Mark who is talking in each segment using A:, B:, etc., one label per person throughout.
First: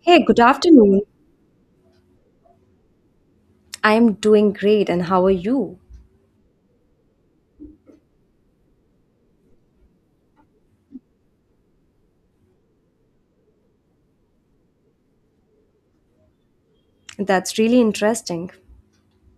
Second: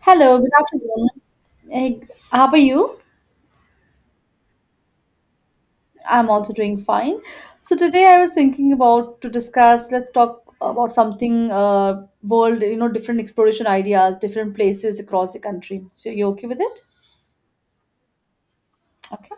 A: Hey,
B: Hello,
A: good
B: good
A: afternoon.
B: afternoon. Hey, how are you?
A: I'm doing great, and how are you?
B: I'm also doing fine. So today I was thinking about to discuss, let's talk about something world, different exploration ideas, different places across the country. So you okay with it?
A: That's really interesting.
B: Okay.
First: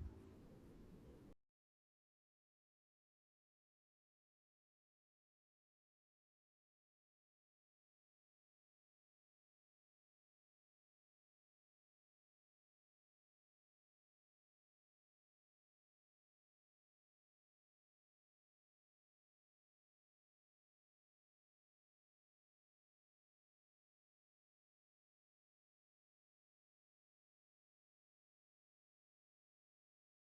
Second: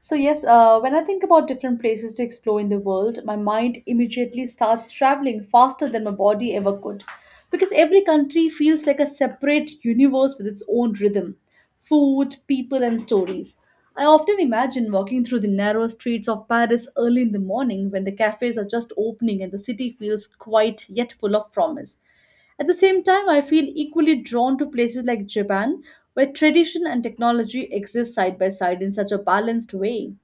B: So, yes, when I think about different places to explore in the world, my mind immediately starts traveling faster than my body ever could. Because every country feels like a separate universe with its own rhythm, food, people, and stories. I often imagine walking through the narrow streets of Paris early in the morning when the cafes are just opening and the city feels quiet yet full of promise. At the same time, I feel equally drawn to places like Japan, where tradition and technology exist side by side in such a balanced way.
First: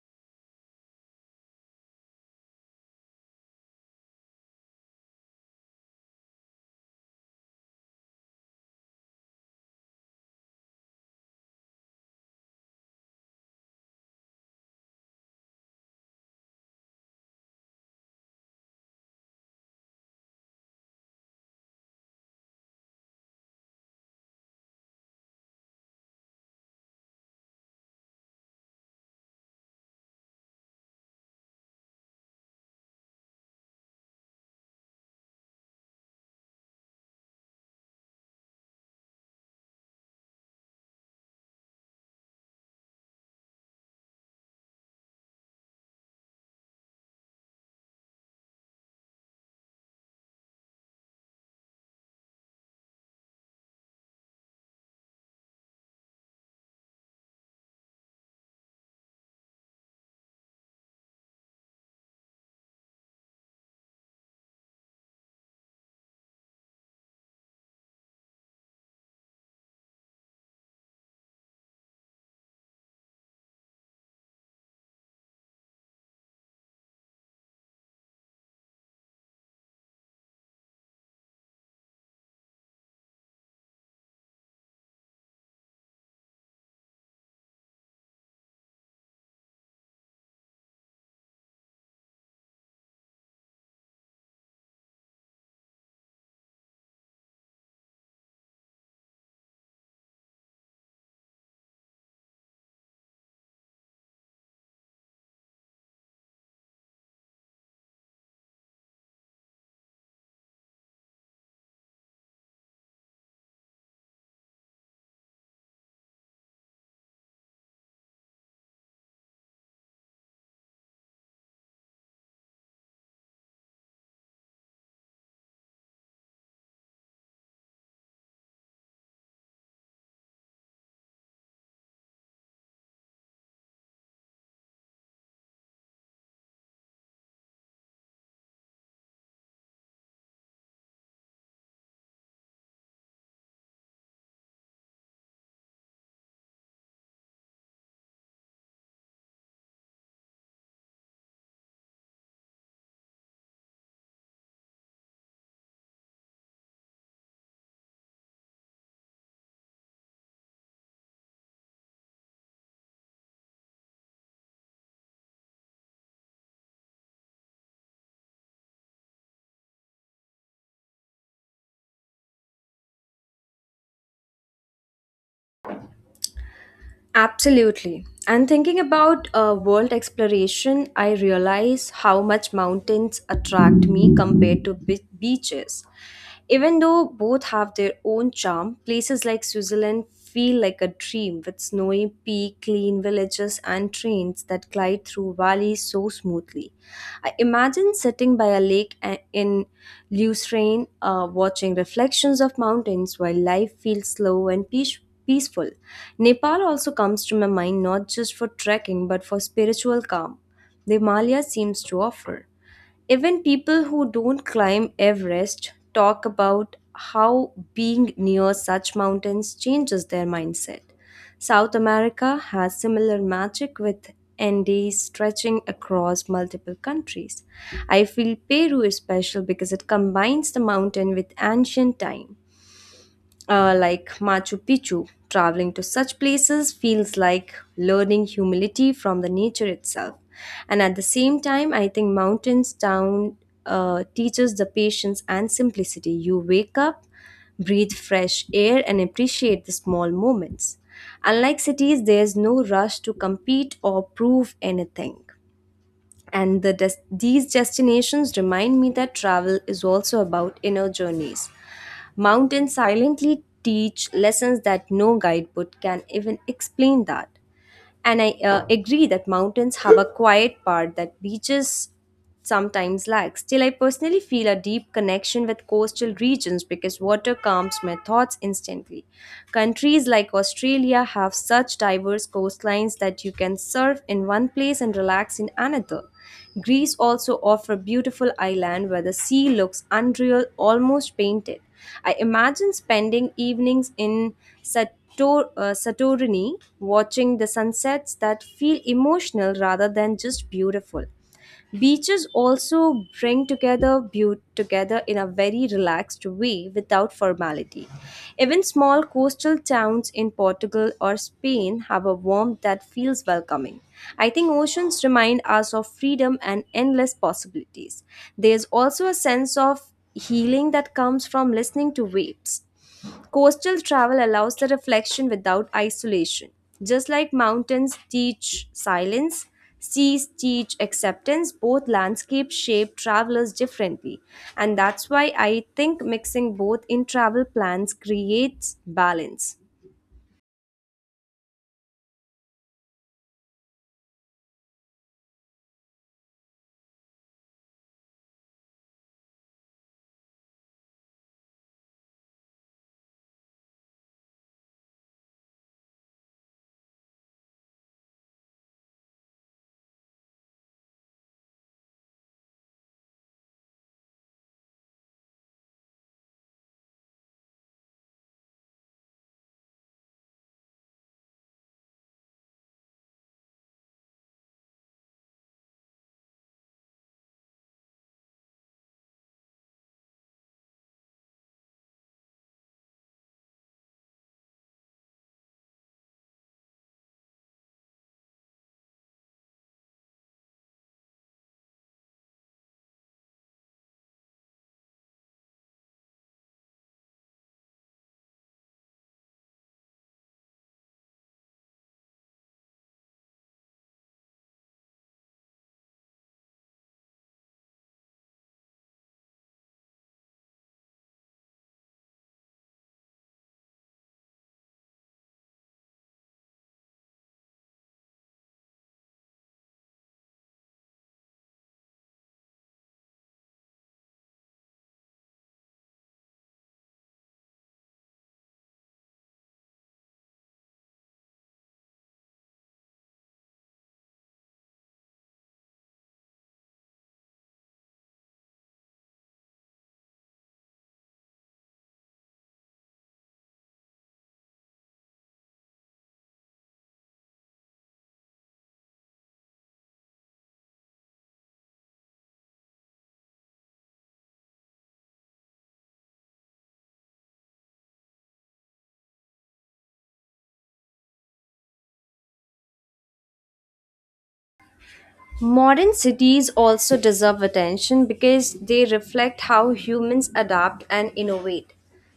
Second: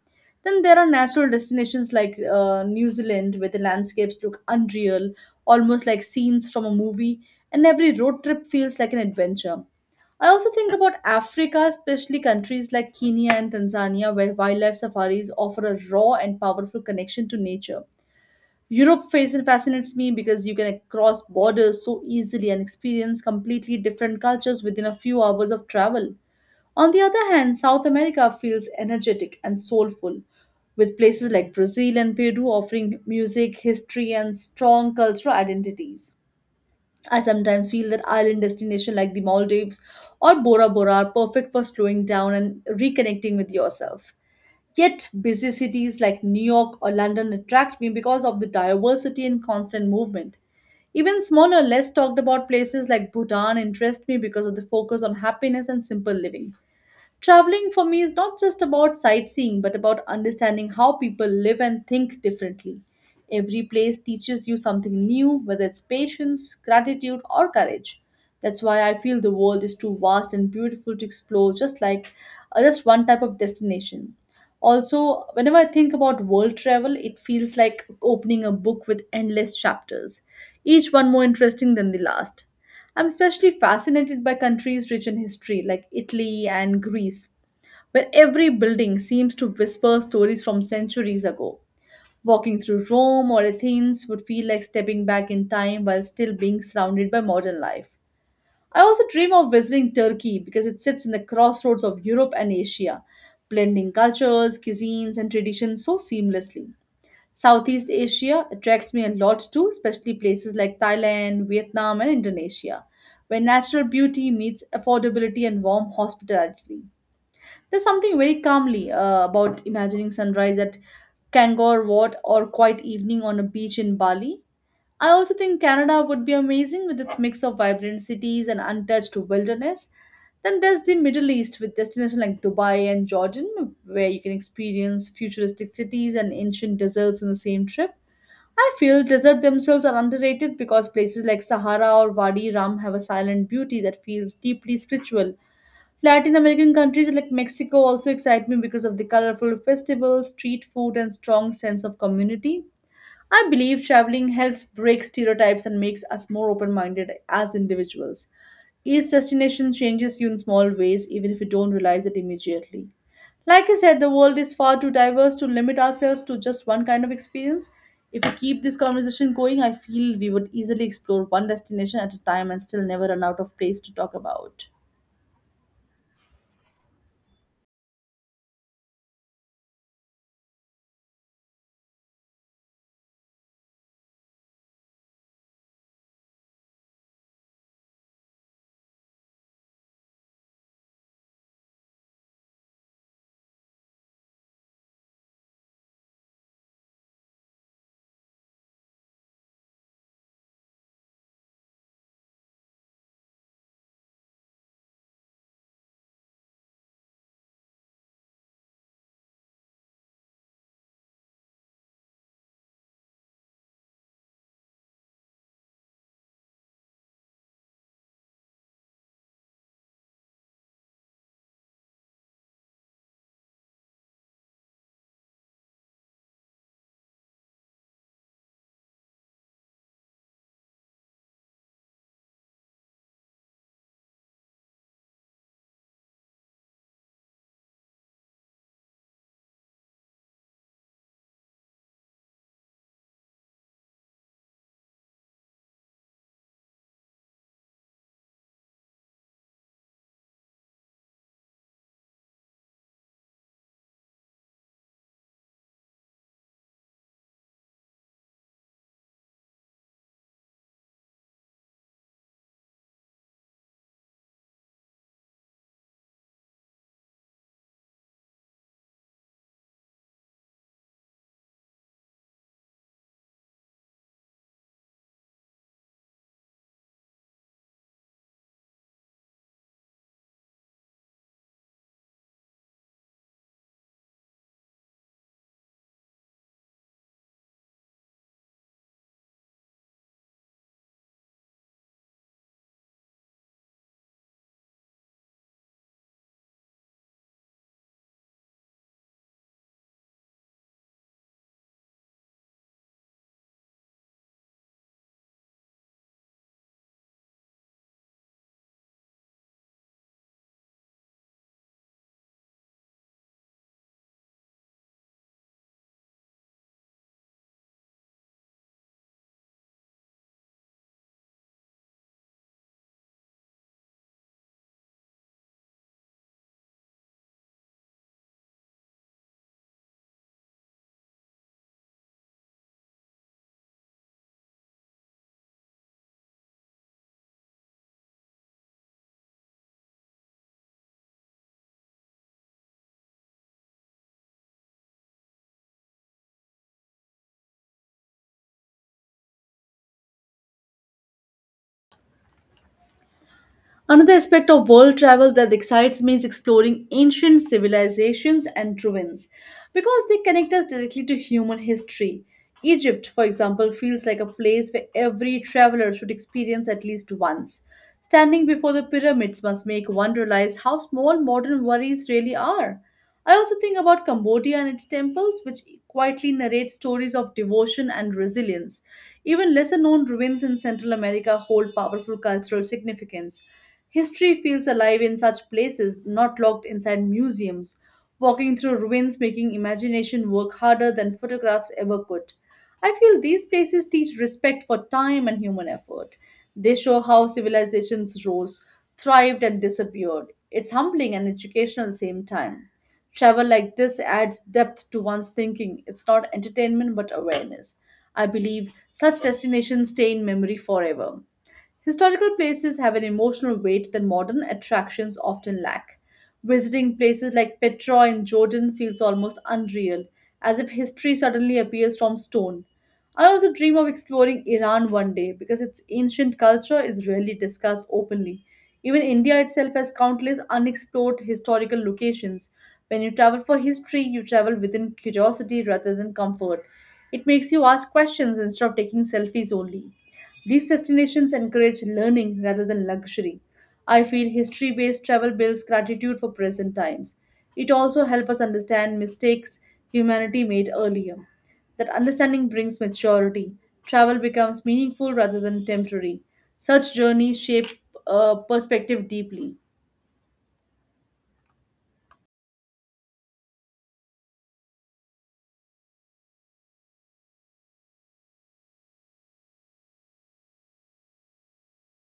B: Then there are natural destinations like New Zealand, where the landscapes look unreal, almost like scenes from a movie, and every road trip feels like an adventure. I also think about Africa, especially countries like Kenya and Tanzania, where wildlife safaris offer a raw and powerful connection to nature. Europe fascinates me because you can cross borders so easily and experience completely different cultures within a few hours of travel. On the other hand, South America feels energetic and soulful, with places like Brazil and Peru offering music, history, and strong cultural identities. I sometimes feel that island destinations like the Maldives or Bora Bora are perfect for slowing down and reconnecting with yourself. Yet, busy cities like New York or London attract me because of the diversity and constant movement. Even smaller, less talked about places like Bhutan interest me because of the focus on happiness and simple living. Traveling for me is not just about sightseeing, but about understanding how people live and think differently. Every place teaches you something new, whether it's patience, gratitude, or courage. That's why I feel the world is too vast and beautiful to explore, just like just one type of destination. Also, whenever I think about world travel, it feels like opening a book with endless chapters, each one more interesting than the last. I'm especially fascinated by countries rich in history like Italy and Greece, where every building seems to whisper stories from centuries ago. Walking through Rome or Athens would feel like stepping back in time while still being surrounded by modern life. I also dream of visiting Turkey because it sits in the crossroads of Europe and Asia, blending cultures, cuisines, and traditions so seamlessly. Southeast Asia attracts me a lot too, especially places like Thailand, Vietnam, and Indonesia, where natural beauty meets affordability and warm hospitality. There's something very calmly about imagining sunrise at Kangor Wat or quiet evening on a beach in Bali. I also think Canada would be amazing with its mix of vibrant cities and untouched wilderness. Then there's the Middle East with destinations like Dubai and Jordan, where you can experience futuristic cities and ancient deserts in the same trip. I feel deserts themselves are underrated because places like Sahara or Wadi Rum have a silent beauty that feels deeply spiritual. Latin American countries like Mexico also excite me because of the colorful festivals, street food, and strong sense of community. I believe traveling helps break stereotypes and makes us more open minded as individuals. Each destination changes you in small ways, even if you don't realize it immediately. Like you said, the world is far too diverse to limit ourselves to just one kind of experience. If we keep this conversation going, I feel we would easily explore one destination at a time and still never run out of place to talk about.
A: Absolutely. And thinking about world exploration, I realize how much mountains attract me compared to beaches. Even though both have their own charm, places like Switzerland feel like a dream with snowy peak, clean villages, and trains that glide through valleys so smoothly. I imagine sitting by a lake in Lucerne, watching reflections of mountains while life feels slow and peaceful. Nepal also comes to my mind not just for trekking but for spiritual calm. The Himalayas seems to offer. Even people who don't climb Everest talk about how being near such mountains changes their mindset. South America has similar magic with Andes stretching across multiple countries. I feel Peru is special because it combines the mountain with ancient time like Machu Picchu. Traveling to such places feels like learning humility from the nature itself. And at the same time, I think mountains town teaches the patience and simplicity. You wake up, breathe fresh air, and appreciate the small moments. Unlike cities, there's no rush to compete or prove anything. And the these destinations remind me that travel is also about inner journeys. Mountains silently teach lessons that no guidebook can even explain that. And I agree that mountains have a quiet part that beaches sometimes lacks. Still, I personally feel a deep connection with coastal regions because water calms my thoughts instantly. Countries like Australia have such diverse coastlines that you can surf in one place and relax in another. Greece also offers beautiful island where the sea looks unreal, almost painted. I imagine spending evenings in Santorini watching the sunsets that feel emotional rather than just beautiful. Beaches also bring together beaut together in a very relaxed way without formality. Even small coastal towns in Portugal or Spain have a warmth that feels welcoming. I think oceans remind us of freedom and endless possibilities. There's also a sense of healing that comes from listening to waves. Coastal travel allows the reflection without isolation. Just like mountains teach silence, seas teach acceptance, both landscapes shape travelers differently. And that's why I think mixing both in travel plans creates balance.
B: Another aspect of world travel that excites me is exploring ancient civilizations and ruins because they connect us directly to human history. Egypt, for example, feels like a place where every traveler should experience at least once. Standing before the pyramids must make one realize how small modern worries really are. I also think about Cambodia and its temples, which quietly narrate stories of devotion and resilience. Even lesser known ruins in Central America hold powerful cultural significance. History feels alive in such places, not locked inside museums. Walking through ruins making imagination work harder than photographs ever could. I feel these places teach respect for time and human effort. They show how civilizations rose, thrived, and disappeared. It's humbling and educational at the same time. Travel like this adds depth to one's thinking. It's not entertainment but awareness. I believe such destinations stay in memory forever. Historical places have an emotional weight that modern attractions often lack. Visiting places like Petra in Jordan feels almost unreal, as if history suddenly appears from stone. I also dream of exploring Iran one day because its ancient culture is rarely discussed openly. Even India itself has countless unexplored historical locations. When you travel for history, you travel within curiosity rather than comfort. It makes you ask questions instead of taking selfies only. These destinations encourage learning rather than luxury. I feel history based travel builds gratitude for present times. It also helps us understand mistakes humanity made earlier. That understanding brings maturity. Travel becomes meaningful rather than temporary. Such journeys shape perspective deeply.
A: Modern cities also deserve attention because they reflect how humans adapt and innovate.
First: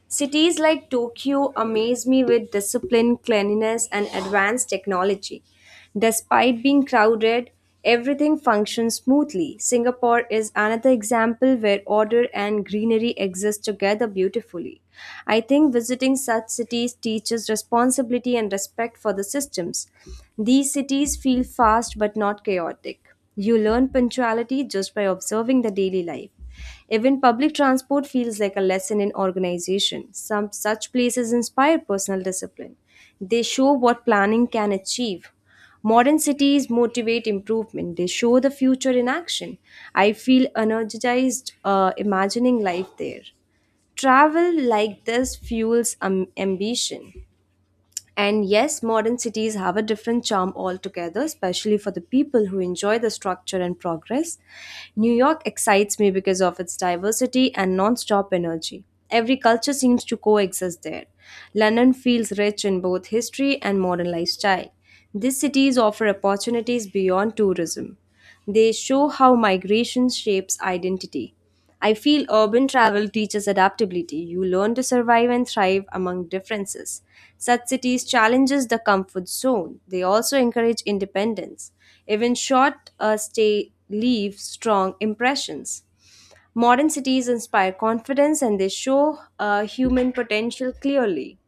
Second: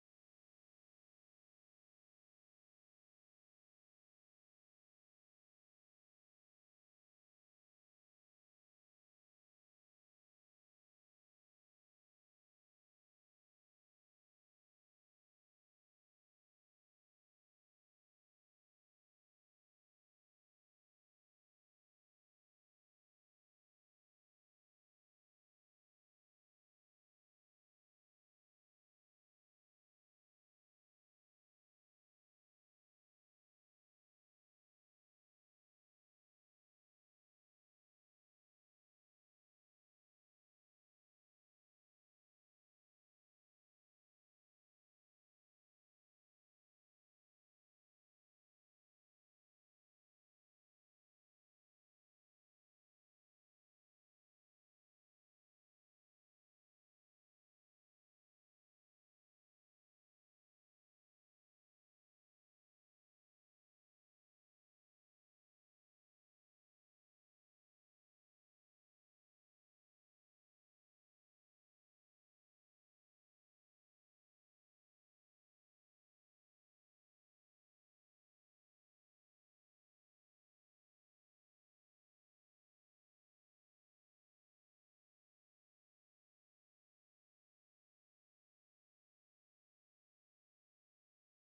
A: Cities like Tokyo amaze me with discipline, cleanliness, and advanced technology. Despite being crowded, everything functions smoothly. Singapore is another example where order and greenery exist together beautifully. I think visiting such cities teaches responsibility and respect for the systems. These cities feel fast but not chaotic. You learn punctuality just by observing the daily life. Even public transport feels like a lesson in organization. Some such places inspire personal discipline. They show what planning can achieve. Modern cities motivate improvement. They show the future in action. I feel energized imagining life there. Travel like this fuels ambition. And yes, modern cities have a different charm altogether, especially for the people who enjoy the structure and progress. New York excites me because of its diversity and non stop energy. Every culture seems to coexist there. London feels rich in both history and modern lifestyle. These cities offer opportunities beyond tourism. They show how migration shapes identity. I feel urban travel teaches adaptability. You learn to survive and thrive among differences. Such cities challenges the comfort zone. They also encourage independence. Even short stay leave strong impressions. Modern cities inspire confidence and they show human potential clearly.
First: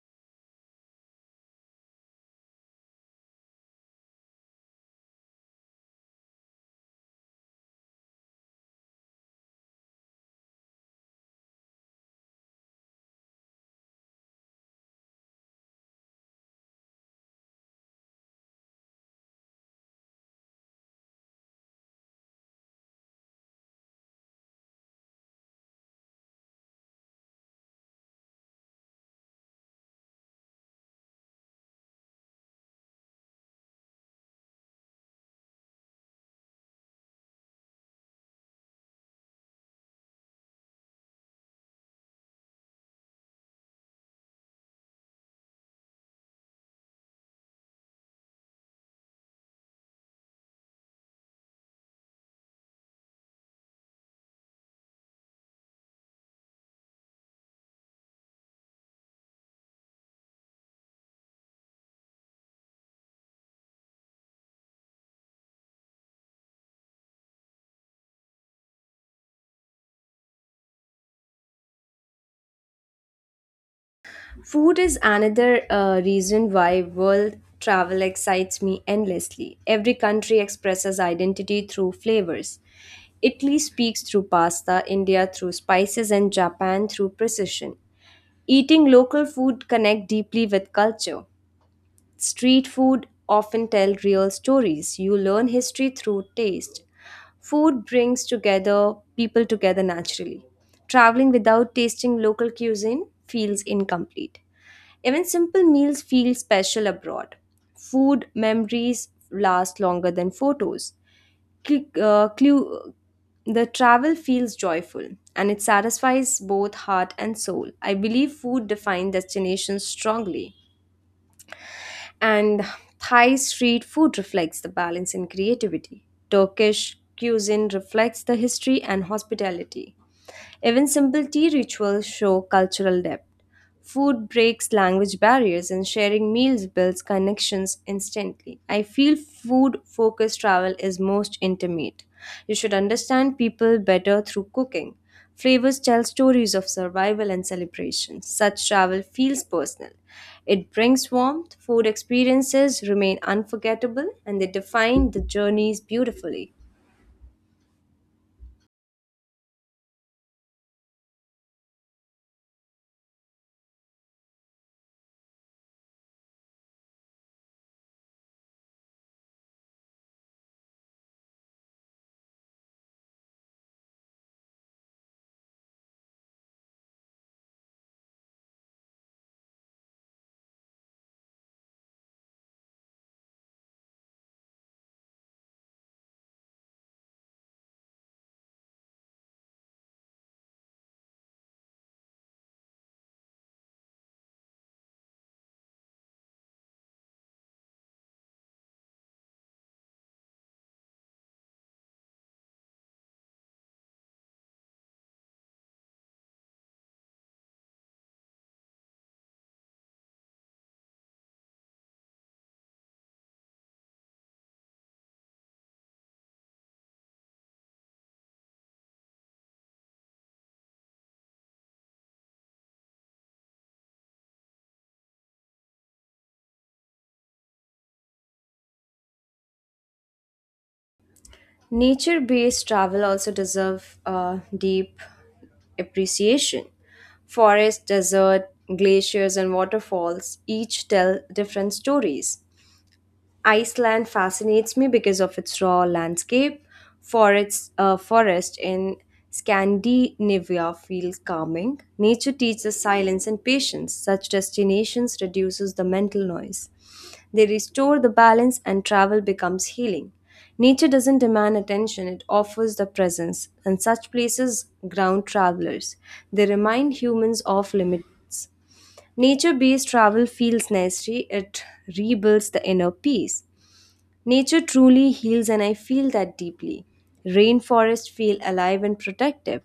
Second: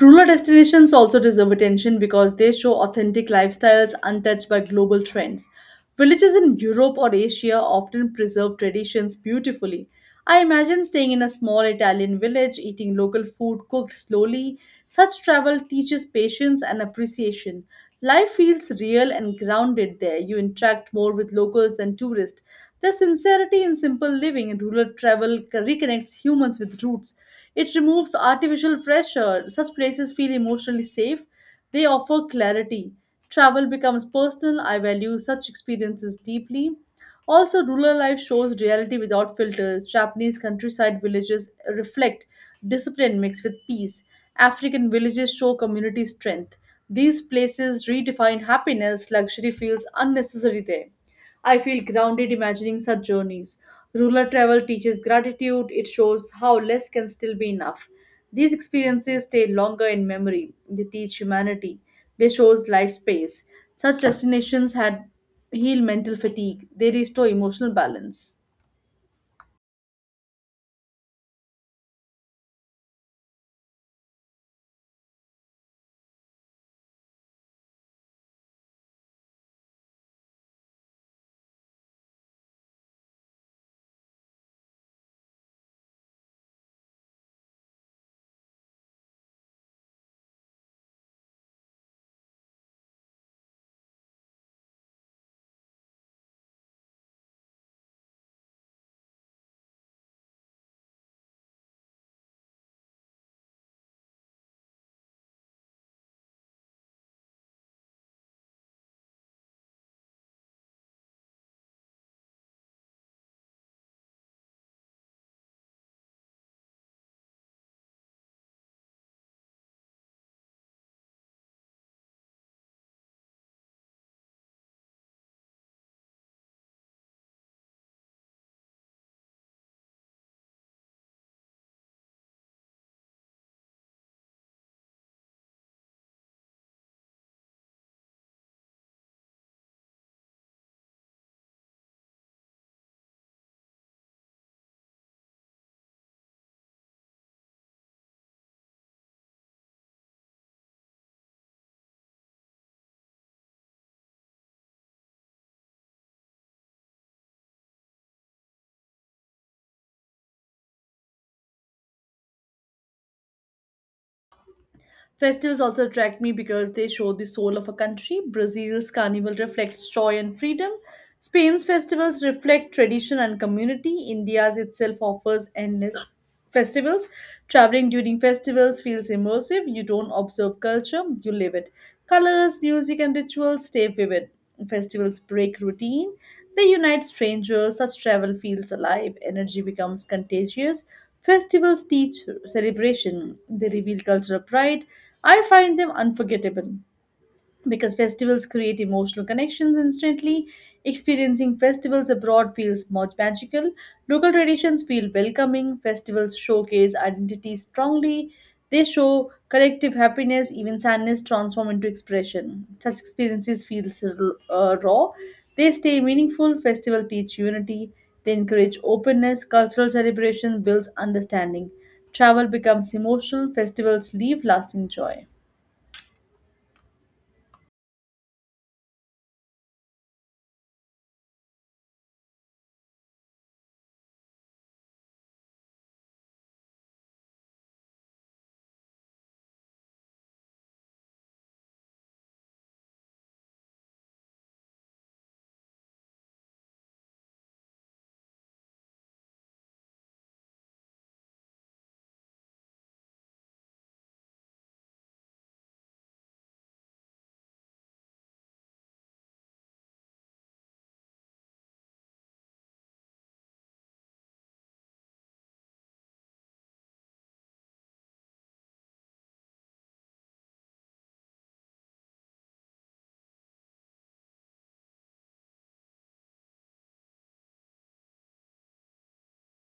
B: Rural destinations also deserve attention because they show authentic lifestyles untouched by global trends. Villages in Europe or Asia often preserve traditions beautifully. I imagine staying in a small Italian village, eating local food cooked slowly. Such travel teaches patience and appreciation. Life feels real and grounded there. You interact more with locals than tourists. The sincerity in simple living in rural travel reconnects humans with roots. It removes artificial pressure. Such places feel emotionally safe. They offer clarity. Travel becomes personal. I value such experiences deeply. Also, rural life shows reality without filters. Japanese countryside villages reflect discipline mixed with peace. African villages show community strength. These places redefine happiness. Luxury feels unnecessary there. I feel grounded imagining such journeys. Rural travel teaches gratitude, it shows how less can still be enough. These experiences stay longer in memory. They teach humanity. They shows life space. Such destinations had heal mental fatigue. They restore emotional balance.
A: Food is another reason why world travel excites me endlessly. Every country expresses identity through flavors. Italy speaks through pasta, India through spices, and Japan through precision. Eating local food connect deeply with culture. Street food often tell real stories. You learn history through taste. Food brings together people together naturally. Traveling without tasting local cuisine feels incomplete. Even simple meals feel special abroad. Food memories last longer than photos. Cl- uh, clu- the travel feels joyful and it satisfies both heart and soul. I believe food defines destinations strongly, and Thai street food reflects the balance in creativity. Turkish cuisine reflects the history and hospitality. Even simple tea rituals show cultural depth. Food breaks language barriers and sharing meals builds connections instantly. I feel food focused travel is most intimate. You should understand people better through cooking. Flavors tell stories of survival and celebration. Such travel feels personal. It brings warmth, food experiences remain unforgettable, and they define the journeys beautifully.
B: Festivals also attract me because they show the soul of a country. Brazil's carnival reflects joy and freedom. Spain's festivals reflect tradition and community. India's itself offers endless festivals. Traveling during festivals feels immersive. You don't observe culture, you live it. Colors, music, and rituals stay vivid. Festivals break routine. They unite strangers. Such travel feels alive. Energy becomes contagious. Festivals teach celebration. They reveal cultural pride. I find them unforgettable because festivals create emotional connections instantly. Experiencing festivals abroad feels much magical. Local traditions feel welcoming. Festivals showcase identity strongly. They show collective happiness, even sadness transform into expression. Such experiences feel raw. They stay meaningful. Festival teach unity. They encourage openness. Cultural celebration builds understanding. Travel becomes emotional. Festivals leave lasting joy.
A: Nature based travel also deserve a deep appreciation. Forests, desert, glaciers, and waterfalls each tell different stories. Iceland fascinates me because of its raw landscape. Forest in Scandinavia feel calming. Nature teaches silence and patience. Such destinations reduces the mental noise. They restore the balance and travel becomes healing. Nature doesn't demand attention, it offers the presence, and such places ground travelers. They remind humans of limits. Nature based travel feels necessary, it rebuilds the inner peace. Nature truly heals, and I feel that deeply. Rainforests feel alive and protective.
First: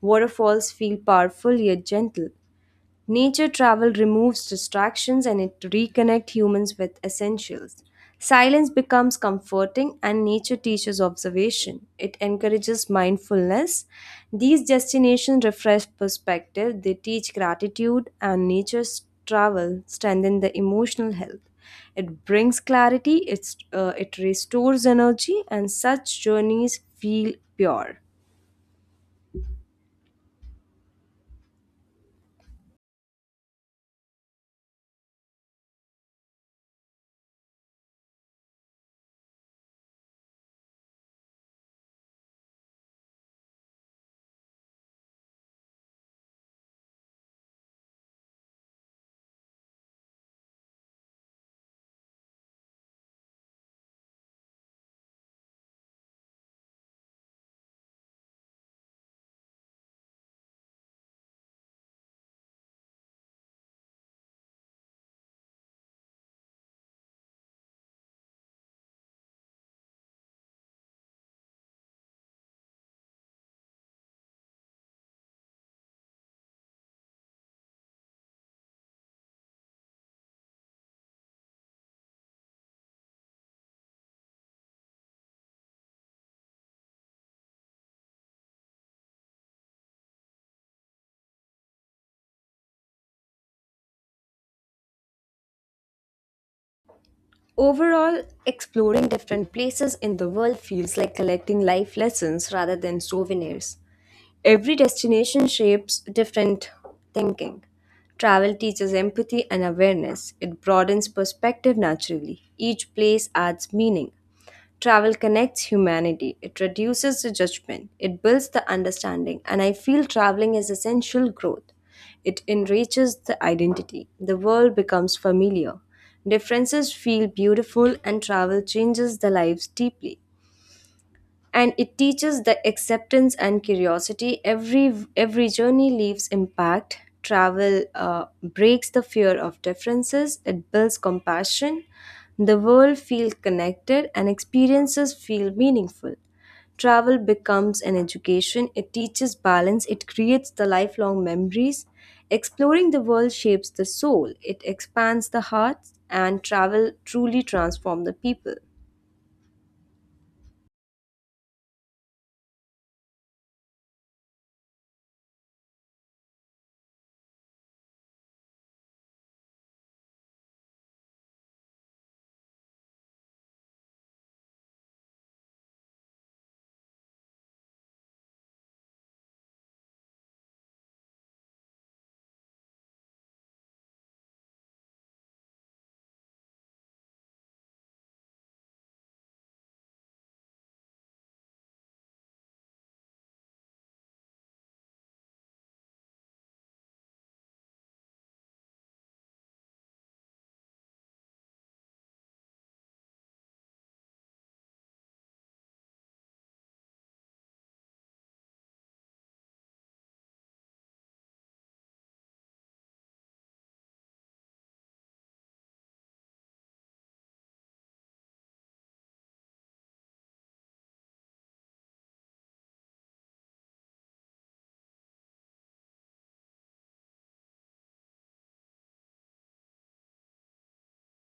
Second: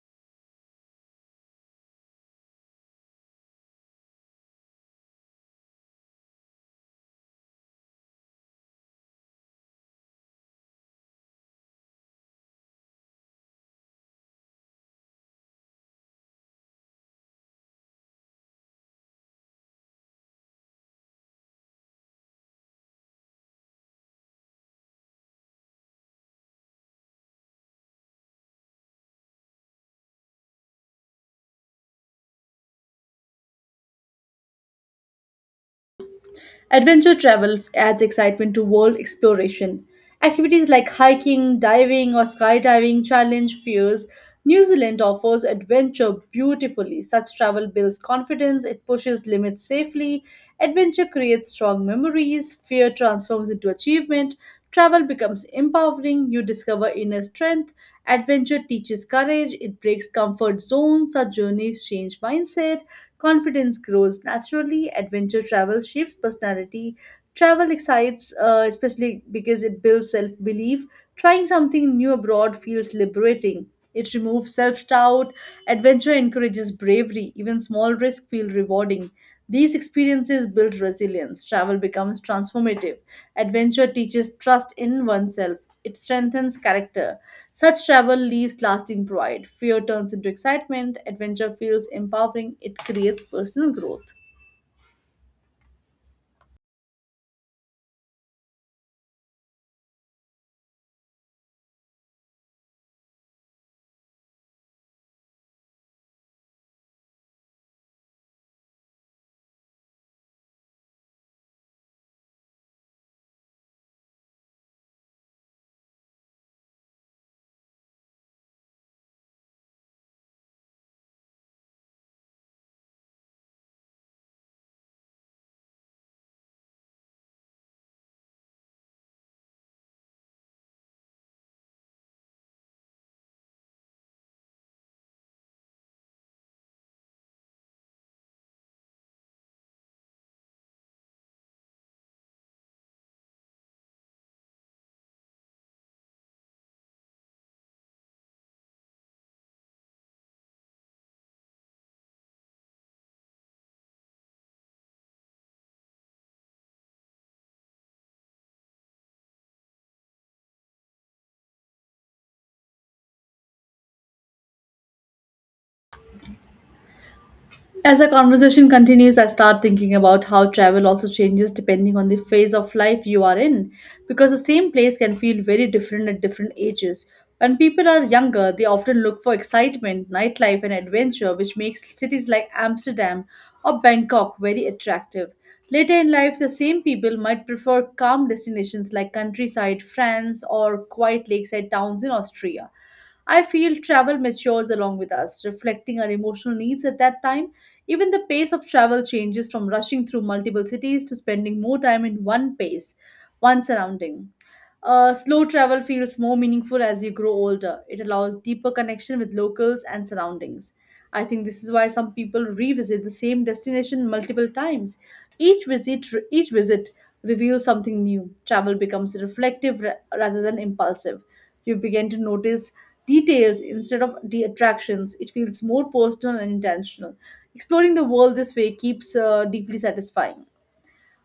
A: Waterfalls feel powerful yet gentle. Nature travel removes distractions and it reconnects humans with essentials. Silence becomes comforting and nature teaches observation. It encourages mindfulness. These destinations refresh perspective, they teach gratitude, and nature's travel strengthens the emotional health. It brings clarity, it restores energy, and such journeys feel pure.
B: Adventure travel adds excitement to world exploration. Activities like hiking, diving, or skydiving challenge fears. New Zealand offers adventure beautifully. Such travel builds confidence, it pushes limits safely. Adventure creates strong memories, fear transforms into achievement. Travel becomes empowering, you discover inner strength. Adventure teaches courage, it breaks comfort zones. Such journeys change mindset. Confidence grows naturally, adventure travel shapes personality. Travel excites, especially because it builds self belief. Trying something new abroad feels liberating. It removes self doubt, adventure encourages bravery, even small risks feel rewarding. These experiences build resilience. Travel becomes transformative. Adventure teaches trust in oneself. It strengthens character. Such travel leaves lasting pride. Fear turns into excitement. Adventure feels empowering. It creates personal growth.
A: Overall, exploring different places in the world feels like collecting life lessons rather than souvenirs. Every destination shapes different thinking. Travel teaches empathy and awareness, it broadens perspective naturally. Each place adds meaning. Travel connects humanity, it reduces the judgment, it builds the understanding, and I feel traveling is essential growth. It enriches the identity, the world becomes familiar. Differences feel beautiful, and travel changes the lives deeply and it teaches the acceptance and curiosity. Every journey leaves impact. Travel breaks the fear of differences, it builds compassion. The world feels connected and experiences feel meaningful. Travel becomes an education, it teaches balance, it creates the lifelong memories. Exploring the world shapes the soul, it expands the heart, and travel truly transforms the people.
B: As our conversation continues, I start thinking about how travel also changes depending on the phase of life you are in, because the same place can feel very different at different ages. When people are younger, they often look for excitement, nightlife, and adventure, which makes cities like Amsterdam or Bangkok very attractive. Later in life, the same people might prefer calm destinations like countryside France or quiet lakeside towns in Austria. I feel travel matures along with us, reflecting our emotional needs at that time. Even the pace of travel changes from rushing through multiple cities to spending more time in one pace, one surrounding. Slow travel feels more meaningful as you grow older. It allows deeper connection with locals and surroundings. I think this is why some people revisit the same destination multiple times. Each visit reveals something new. Travel becomes reflective rather than impulsive. You begin to notice details instead of the attractions. It feels more personal and intentional. Exploring the world this way keeps deeply satisfying.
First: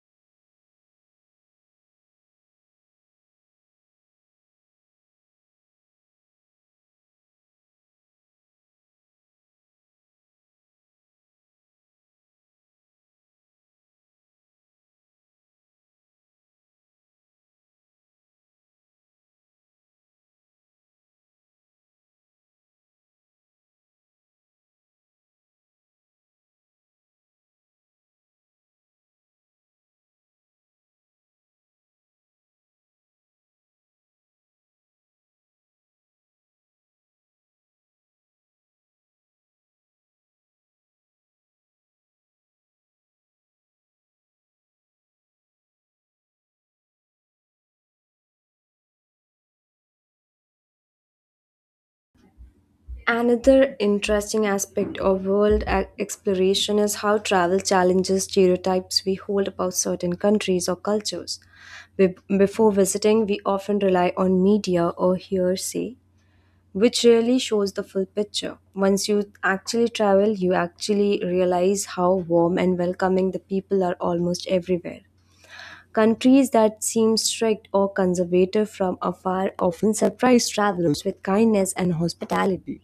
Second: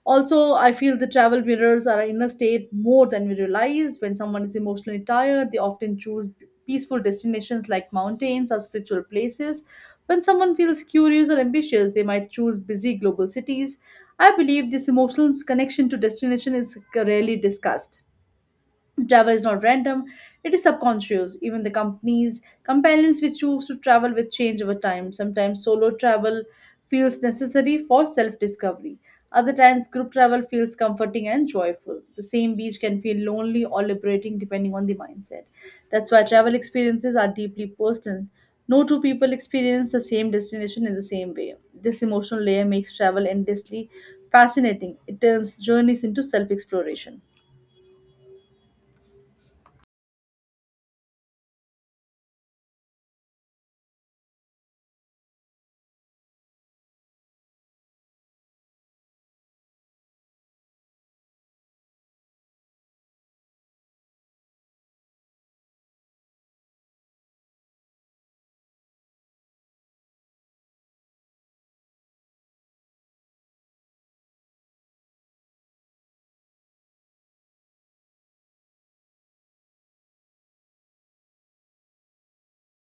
B: Also, I feel the travel mirrors are our inner state more than we realize. When someone is emotionally tired, they often choose peaceful destinations like mountains or spiritual places. When someone feels curious or ambitious, they might choose busy global cities. I believe this emotional connection to destination is rarely discussed. Travel is not random, it is subconscious. Even the companions we choose to travel with change over time. Sometimes solo travel feels necessary for self discovery. Other times, group travel feels comforting and joyful. The same beach can feel lonely or liberating depending on the mindset. That's why travel experiences are deeply personal. No two people experience the same destination in the same way. This emotional layer makes travel endlessly fascinating. It turns journeys into self exploration.
A: Another interesting aspect of world exploration is how travel challenges stereotypes we hold about certain countries or cultures. Before visiting, we often rely on media or hearsay, which rarely shows the full picture. Once you actually travel, you actually realize how warm and welcoming the people are almost everywhere. Countries that seem strict or conservative from afar often surprise travelers with kindness and hospitality.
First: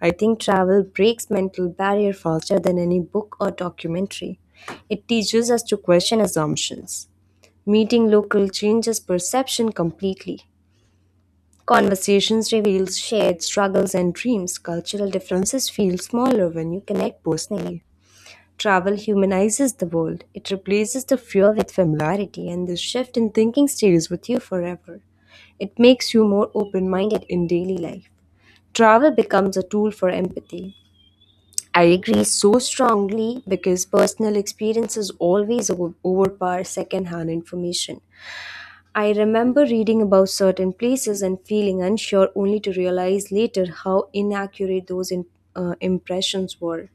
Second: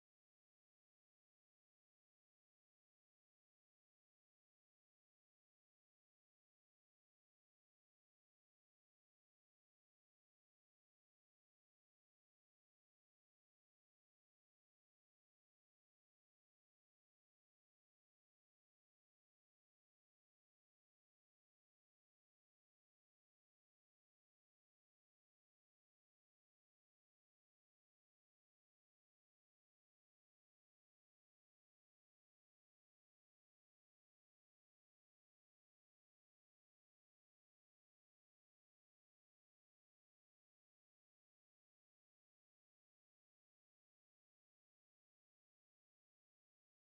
A: I think travel breaks mental barrier faster than any book or documentary. It teaches us to question assumptions. Meeting local changes perception completely. Conversations reveals shared struggles and dreams. Cultural differences feel smaller when you connect personally. Travel humanizes the world. It replaces the fear with familiarity, and this shift in thinking stays with you forever. It makes you more open minded in daily life. Travel becomes a tool for empathy. I agree so strongly because personal experiences always overpower second-hand information. I remember reading about certain places and feeling unsure only to realize later how inaccurate those impressions were.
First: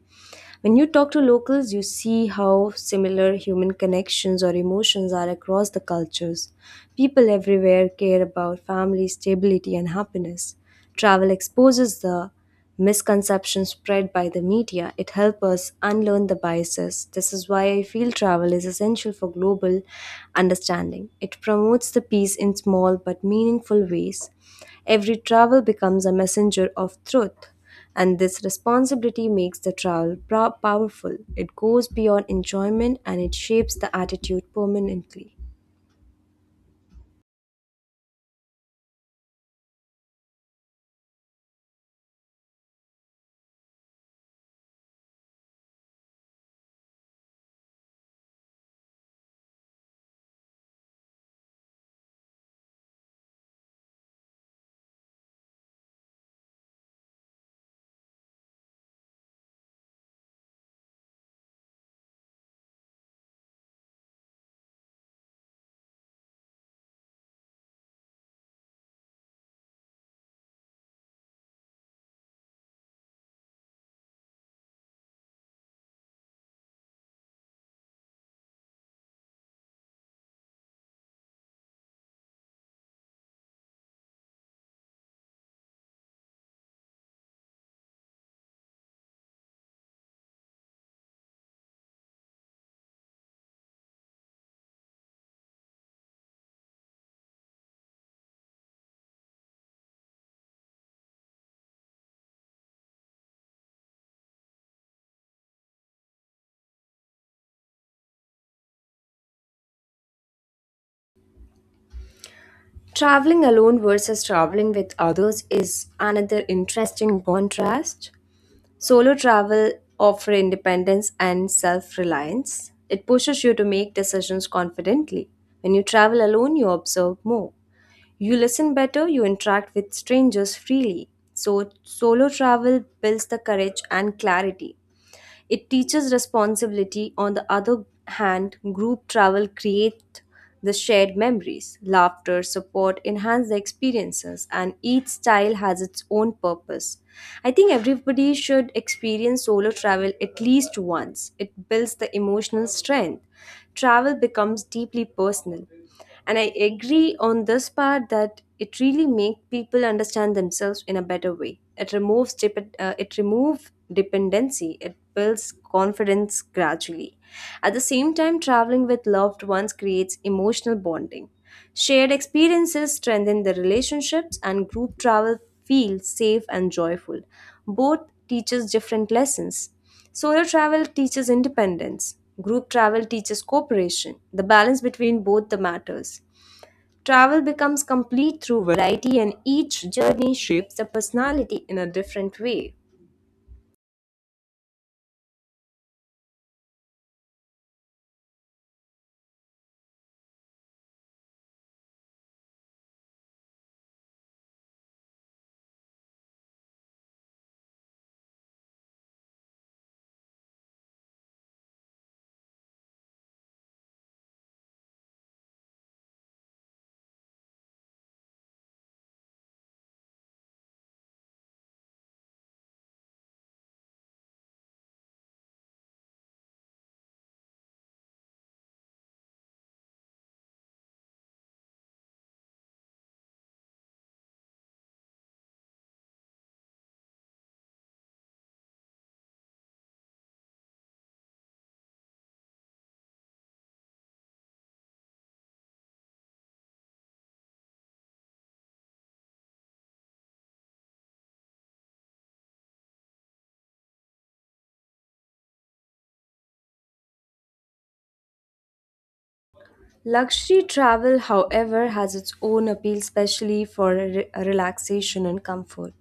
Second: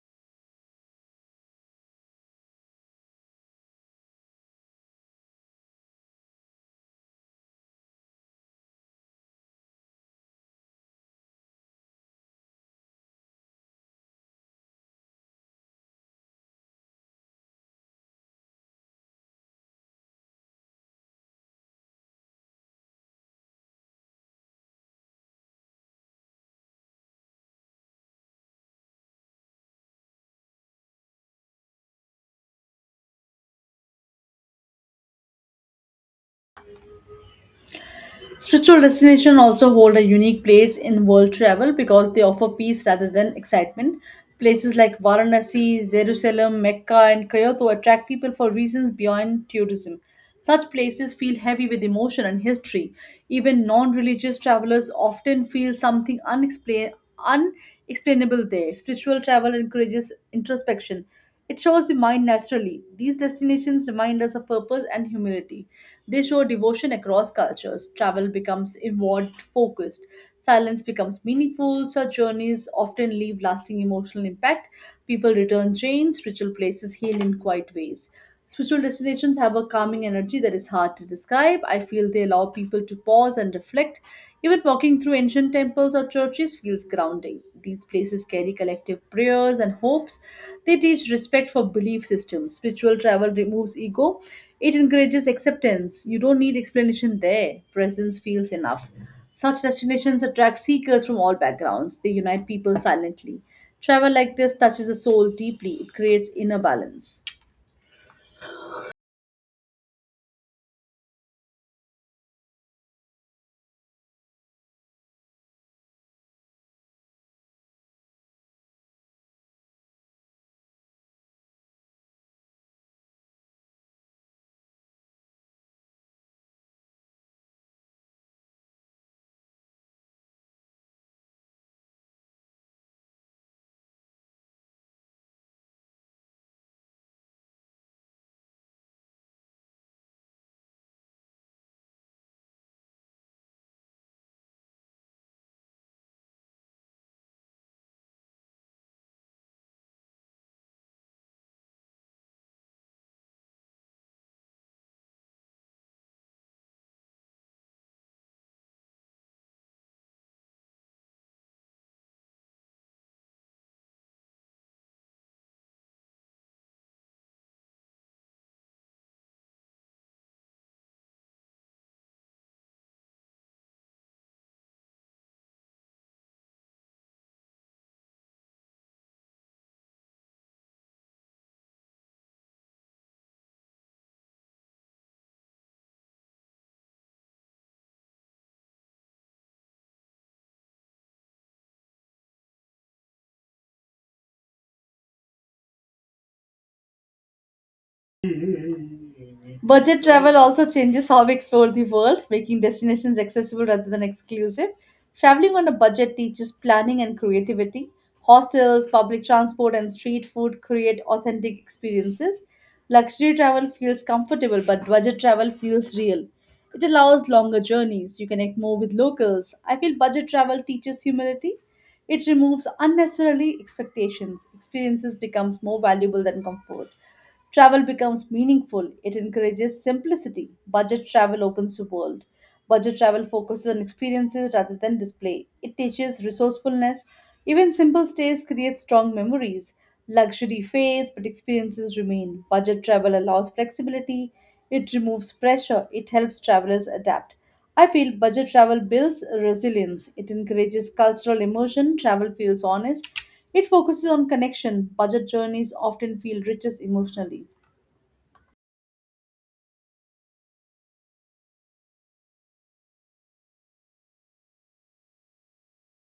A: When you talk to locals, you see how similar human connections or emotions are across the cultures. People everywhere care about family stability and happiness. Travel exposes the misconceptions spread by the media. It helps us unlearn the biases. This is why I feel travel is essential for global understanding. It promotes the peace in small but meaningful ways. Every travel becomes a messenger of truth, and this responsibility makes the travel powerful. It goes beyond enjoyment and it shapes the attitude permanently.
B: Spiritual destinations also hold a unique place in world travel because they offer peace rather than excitement. Places like Varanasi, Jerusalem, Mecca, and Kyoto attract people for reasons beyond tourism. Such places feel heavy with emotion and history. Even non religious travelers often feel something unexplainable there. Spiritual travel encourages introspection, it shows the mind naturally. These destinations remind us of purpose and humility. They show devotion across cultures. Travel becomes inward focused. Silence becomes meaningful. Such journeys often leave lasting emotional impact. People return changed. Spiritual places heal in quiet ways. Spiritual destinations have a calming energy that is hard to describe. I feel they allow people to pause and reflect. Even walking through ancient temples or churches feels grounding. These places carry collective prayers and hopes. They teach respect for belief systems. Spiritual travel removes ego, it encourages acceptance. You don't need explanation there, presence feels enough. Such destinations attract seekers from all backgrounds, they unite people silently. Travel like this touches the soul deeply, it creates inner balance.
A: Traveling alone versus traveling with others is another interesting contrast. Solo travel offers independence and self reliance. It pushes you to make decisions confidently. When you travel alone, you observe more. You listen better, you interact with strangers freely. So, solo travel builds the courage and clarity. It teaches responsibility. On the other hand, group travel creates the shared memories. Laughter, support enhance the experiences, and each style has its own purpose. I think everybody should experience solo travel at least once. It builds the emotional strength. Travel becomes deeply personal and I agree on this part that it really makes people understand themselves in a better way. It removes it remove dependency, it builds confidence gradually. At the same time, traveling with loved ones creates emotional bonding. Shared experiences strengthen the relationships and group travel feels safe and joyful. Both teaches different lessons. Solo travel teaches independence. Group travel teaches cooperation. The balance between both the matters. Travel becomes complete through variety and each journey shapes the personality in a different way.
B: Budget travel also changes how we explore the world, making destinations accessible rather than exclusive. Traveling on a budget teaches planning and creativity. Hostels, public transport, and street food create authentic experiences. Luxury travel feels comfortable, but budget travel feels real. It allows longer journeys. You connect more with locals. I feel budget travel teaches humility. It removes unnecessarily expectations. Experiences becomes more valuable than comfort. Travel becomes meaningful. It encourages simplicity. Budget travel opens the world. Budget travel focuses on experiences rather than display. It teaches resourcefulness. Even simple stays create strong memories. Luxury fades, but experiences remain. Budget travel allows flexibility. It removes pressure. It helps travelers adapt. I feel budget travel builds resilience. It encourages cultural immersion. Travel feels honest. It focuses on connection. Budget journeys often feel richest emotionally.
A: Luxury travel, however, has its own appeal, especially for relaxation and comfort.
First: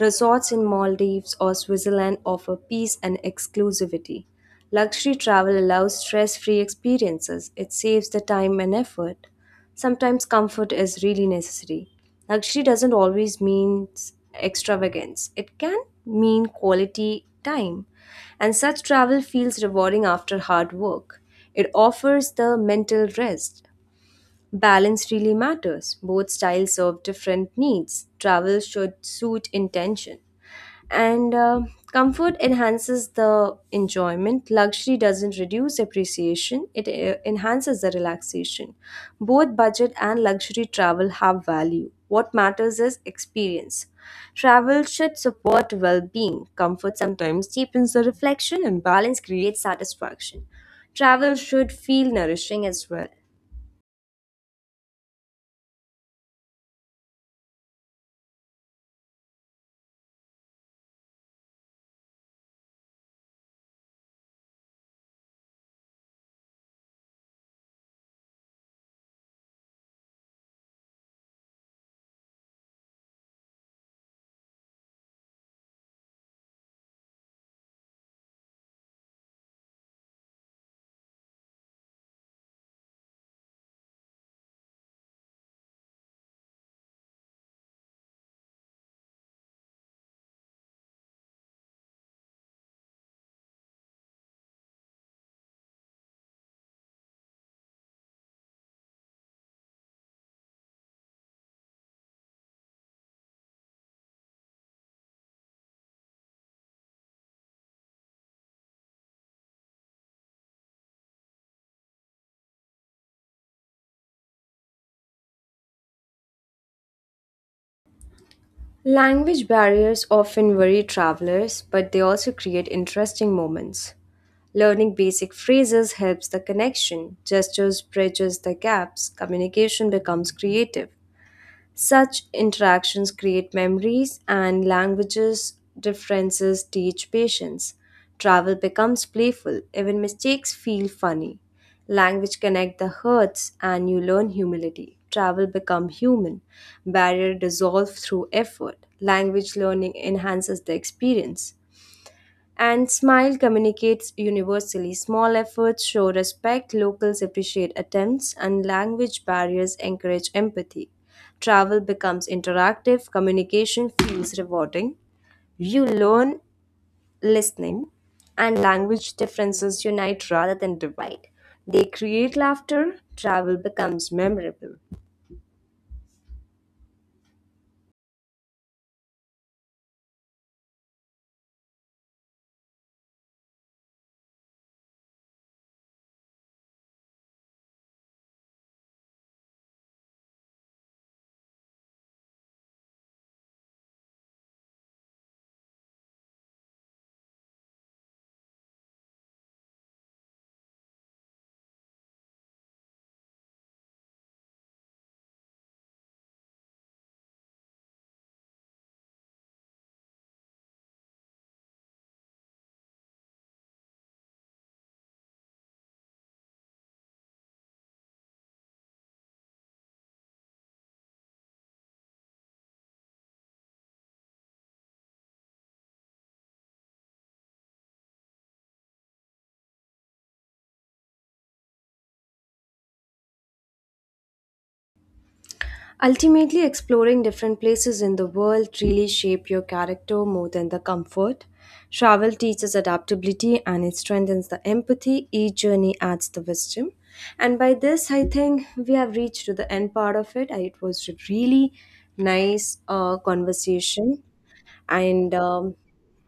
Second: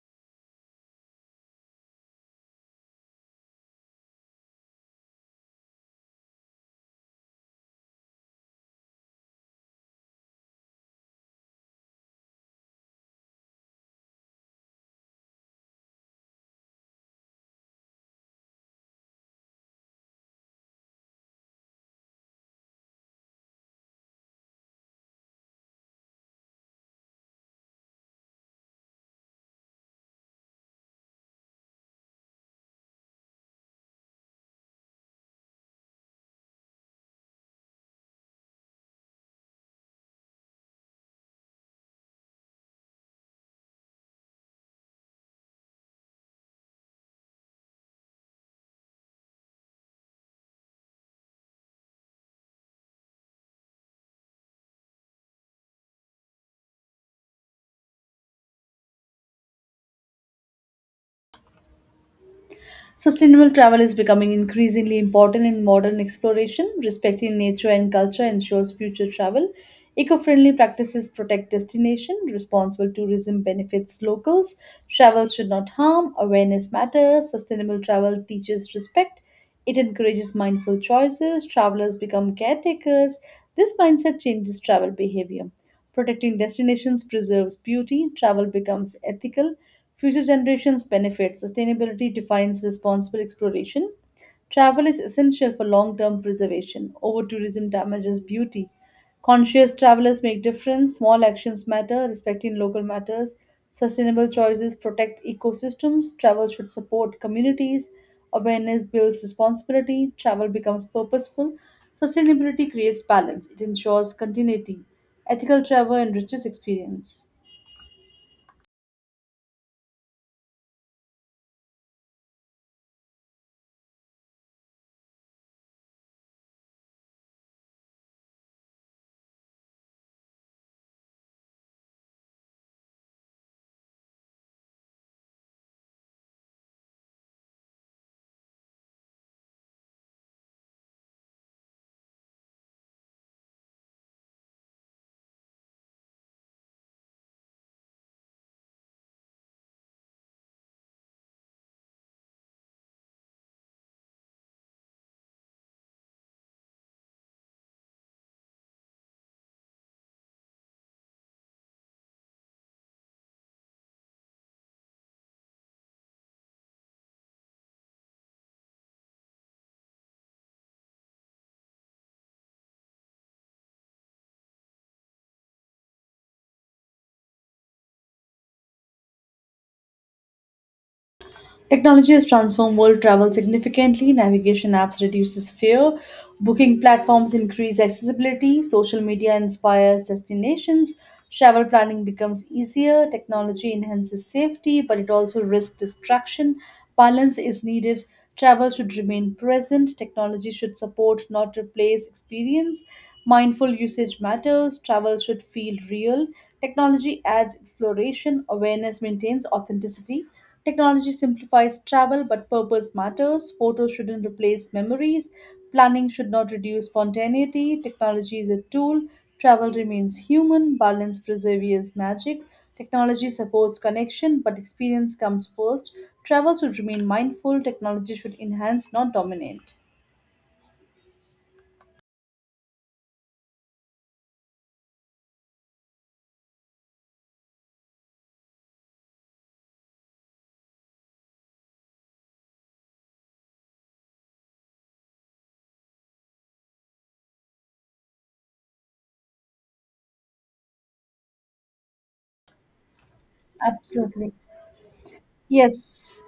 A: Resorts in Maldives or Switzerland offer peace and exclusivity. Luxury travel allows stress free experiences, it saves the time and effort. Sometimes comfort is really necessary. Luxury doesn't always mean extravagance, it can mean quality time. And such travel feels rewarding after hard work. It offers the mental rest. Balance really matters. Both styles serve different needs. Travel should suit intention. And comfort enhances the enjoyment. Luxury doesn't reduce appreciation, it enhances the relaxation. Both budget and luxury travel have value. What matters is experience. Travel should support well being. Comfort sometimes deepens the reflection, and balance creates satisfaction. Travel should feel nourishing as well.
B: Sustainable travel is becoming increasingly important in modern exploration. Respecting nature and culture ensures future travel. Eco friendly practices protect destination. Responsible tourism benefits locals. Travel should not harm. Awareness matters. Sustainable travel teaches respect. It encourages mindful choices. Travelers become caretakers. This mindset changes travel behavior. Protecting destinations preserves beauty, travel becomes ethical, future generations benefit, sustainability defines responsible exploration. Travel is essential for long term preservation. Over tourism damages beauty. Conscious travelers make difference. Small actions matter. Respecting local matters. Sustainable choices protect ecosystems. Travel should support communities. Awareness builds responsibility. Travel becomes purposeful. Sustainability creates balance. It ensures continuity. Ethical travel enriches experience.
A: Language barriers often worry travelers, but they also create interesting moments. Learning basic phrases helps the connection, gestures bridges the gaps, communication becomes creative. Such interactions create memories, and languages differences teach patience. Travel becomes playful, even mistakes feel funny. Language connect the hearts, and you learn humility. Travel become human. Barrier dissolve through effort. Language learning enhances the experience. And smile communicates universally. Small efforts show respect, locals appreciate attempts, and language barriers encourage empathy. Travel becomes interactive, communication feels rewarding. You learn listening, and language differences unite rather than divide. They create laughter, travel becomes memorable.
B: Technology has transformed world travel significantly. Navigation apps reduces fear, booking platforms increase accessibility, social media inspires destinations, travel planning becomes easier, technology enhances safety, but it also risks distraction. Balance is needed. Travel should remain present. Technology should support, not replace experience. Mindful usage matters. Travel should feel real. Technology adds exploration. Awareness maintains authenticity. Technology simplifies travel, but purpose matters. Photos shouldn't replace memories. Planning should not reduce spontaneity. Technology is a tool. Travel remains human. Balance preserves magic. Technology supports connection, but experience comes first. Travel should remain mindful. Technology should enhance, not dominate.
A: Ultimately, exploring different places in the world really shape your character more than the comfort. Travel teaches adaptability and it strengthens the empathy. Each journey adds the wisdom. And by this, I think we have reached to the end part of it. It was a really nice conversation.
B: Absolutely.
A: And
B: Yes,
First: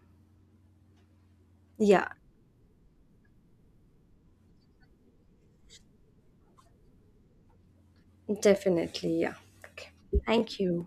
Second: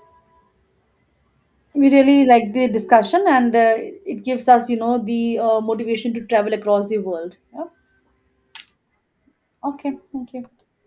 B: we
A: yeah,
B: really like the discussion, and it gives us, the motivation to travel across the world. Yeah.
A: definitely. Yeah. Okay.
B: Okay, thank you.
A: Thank you.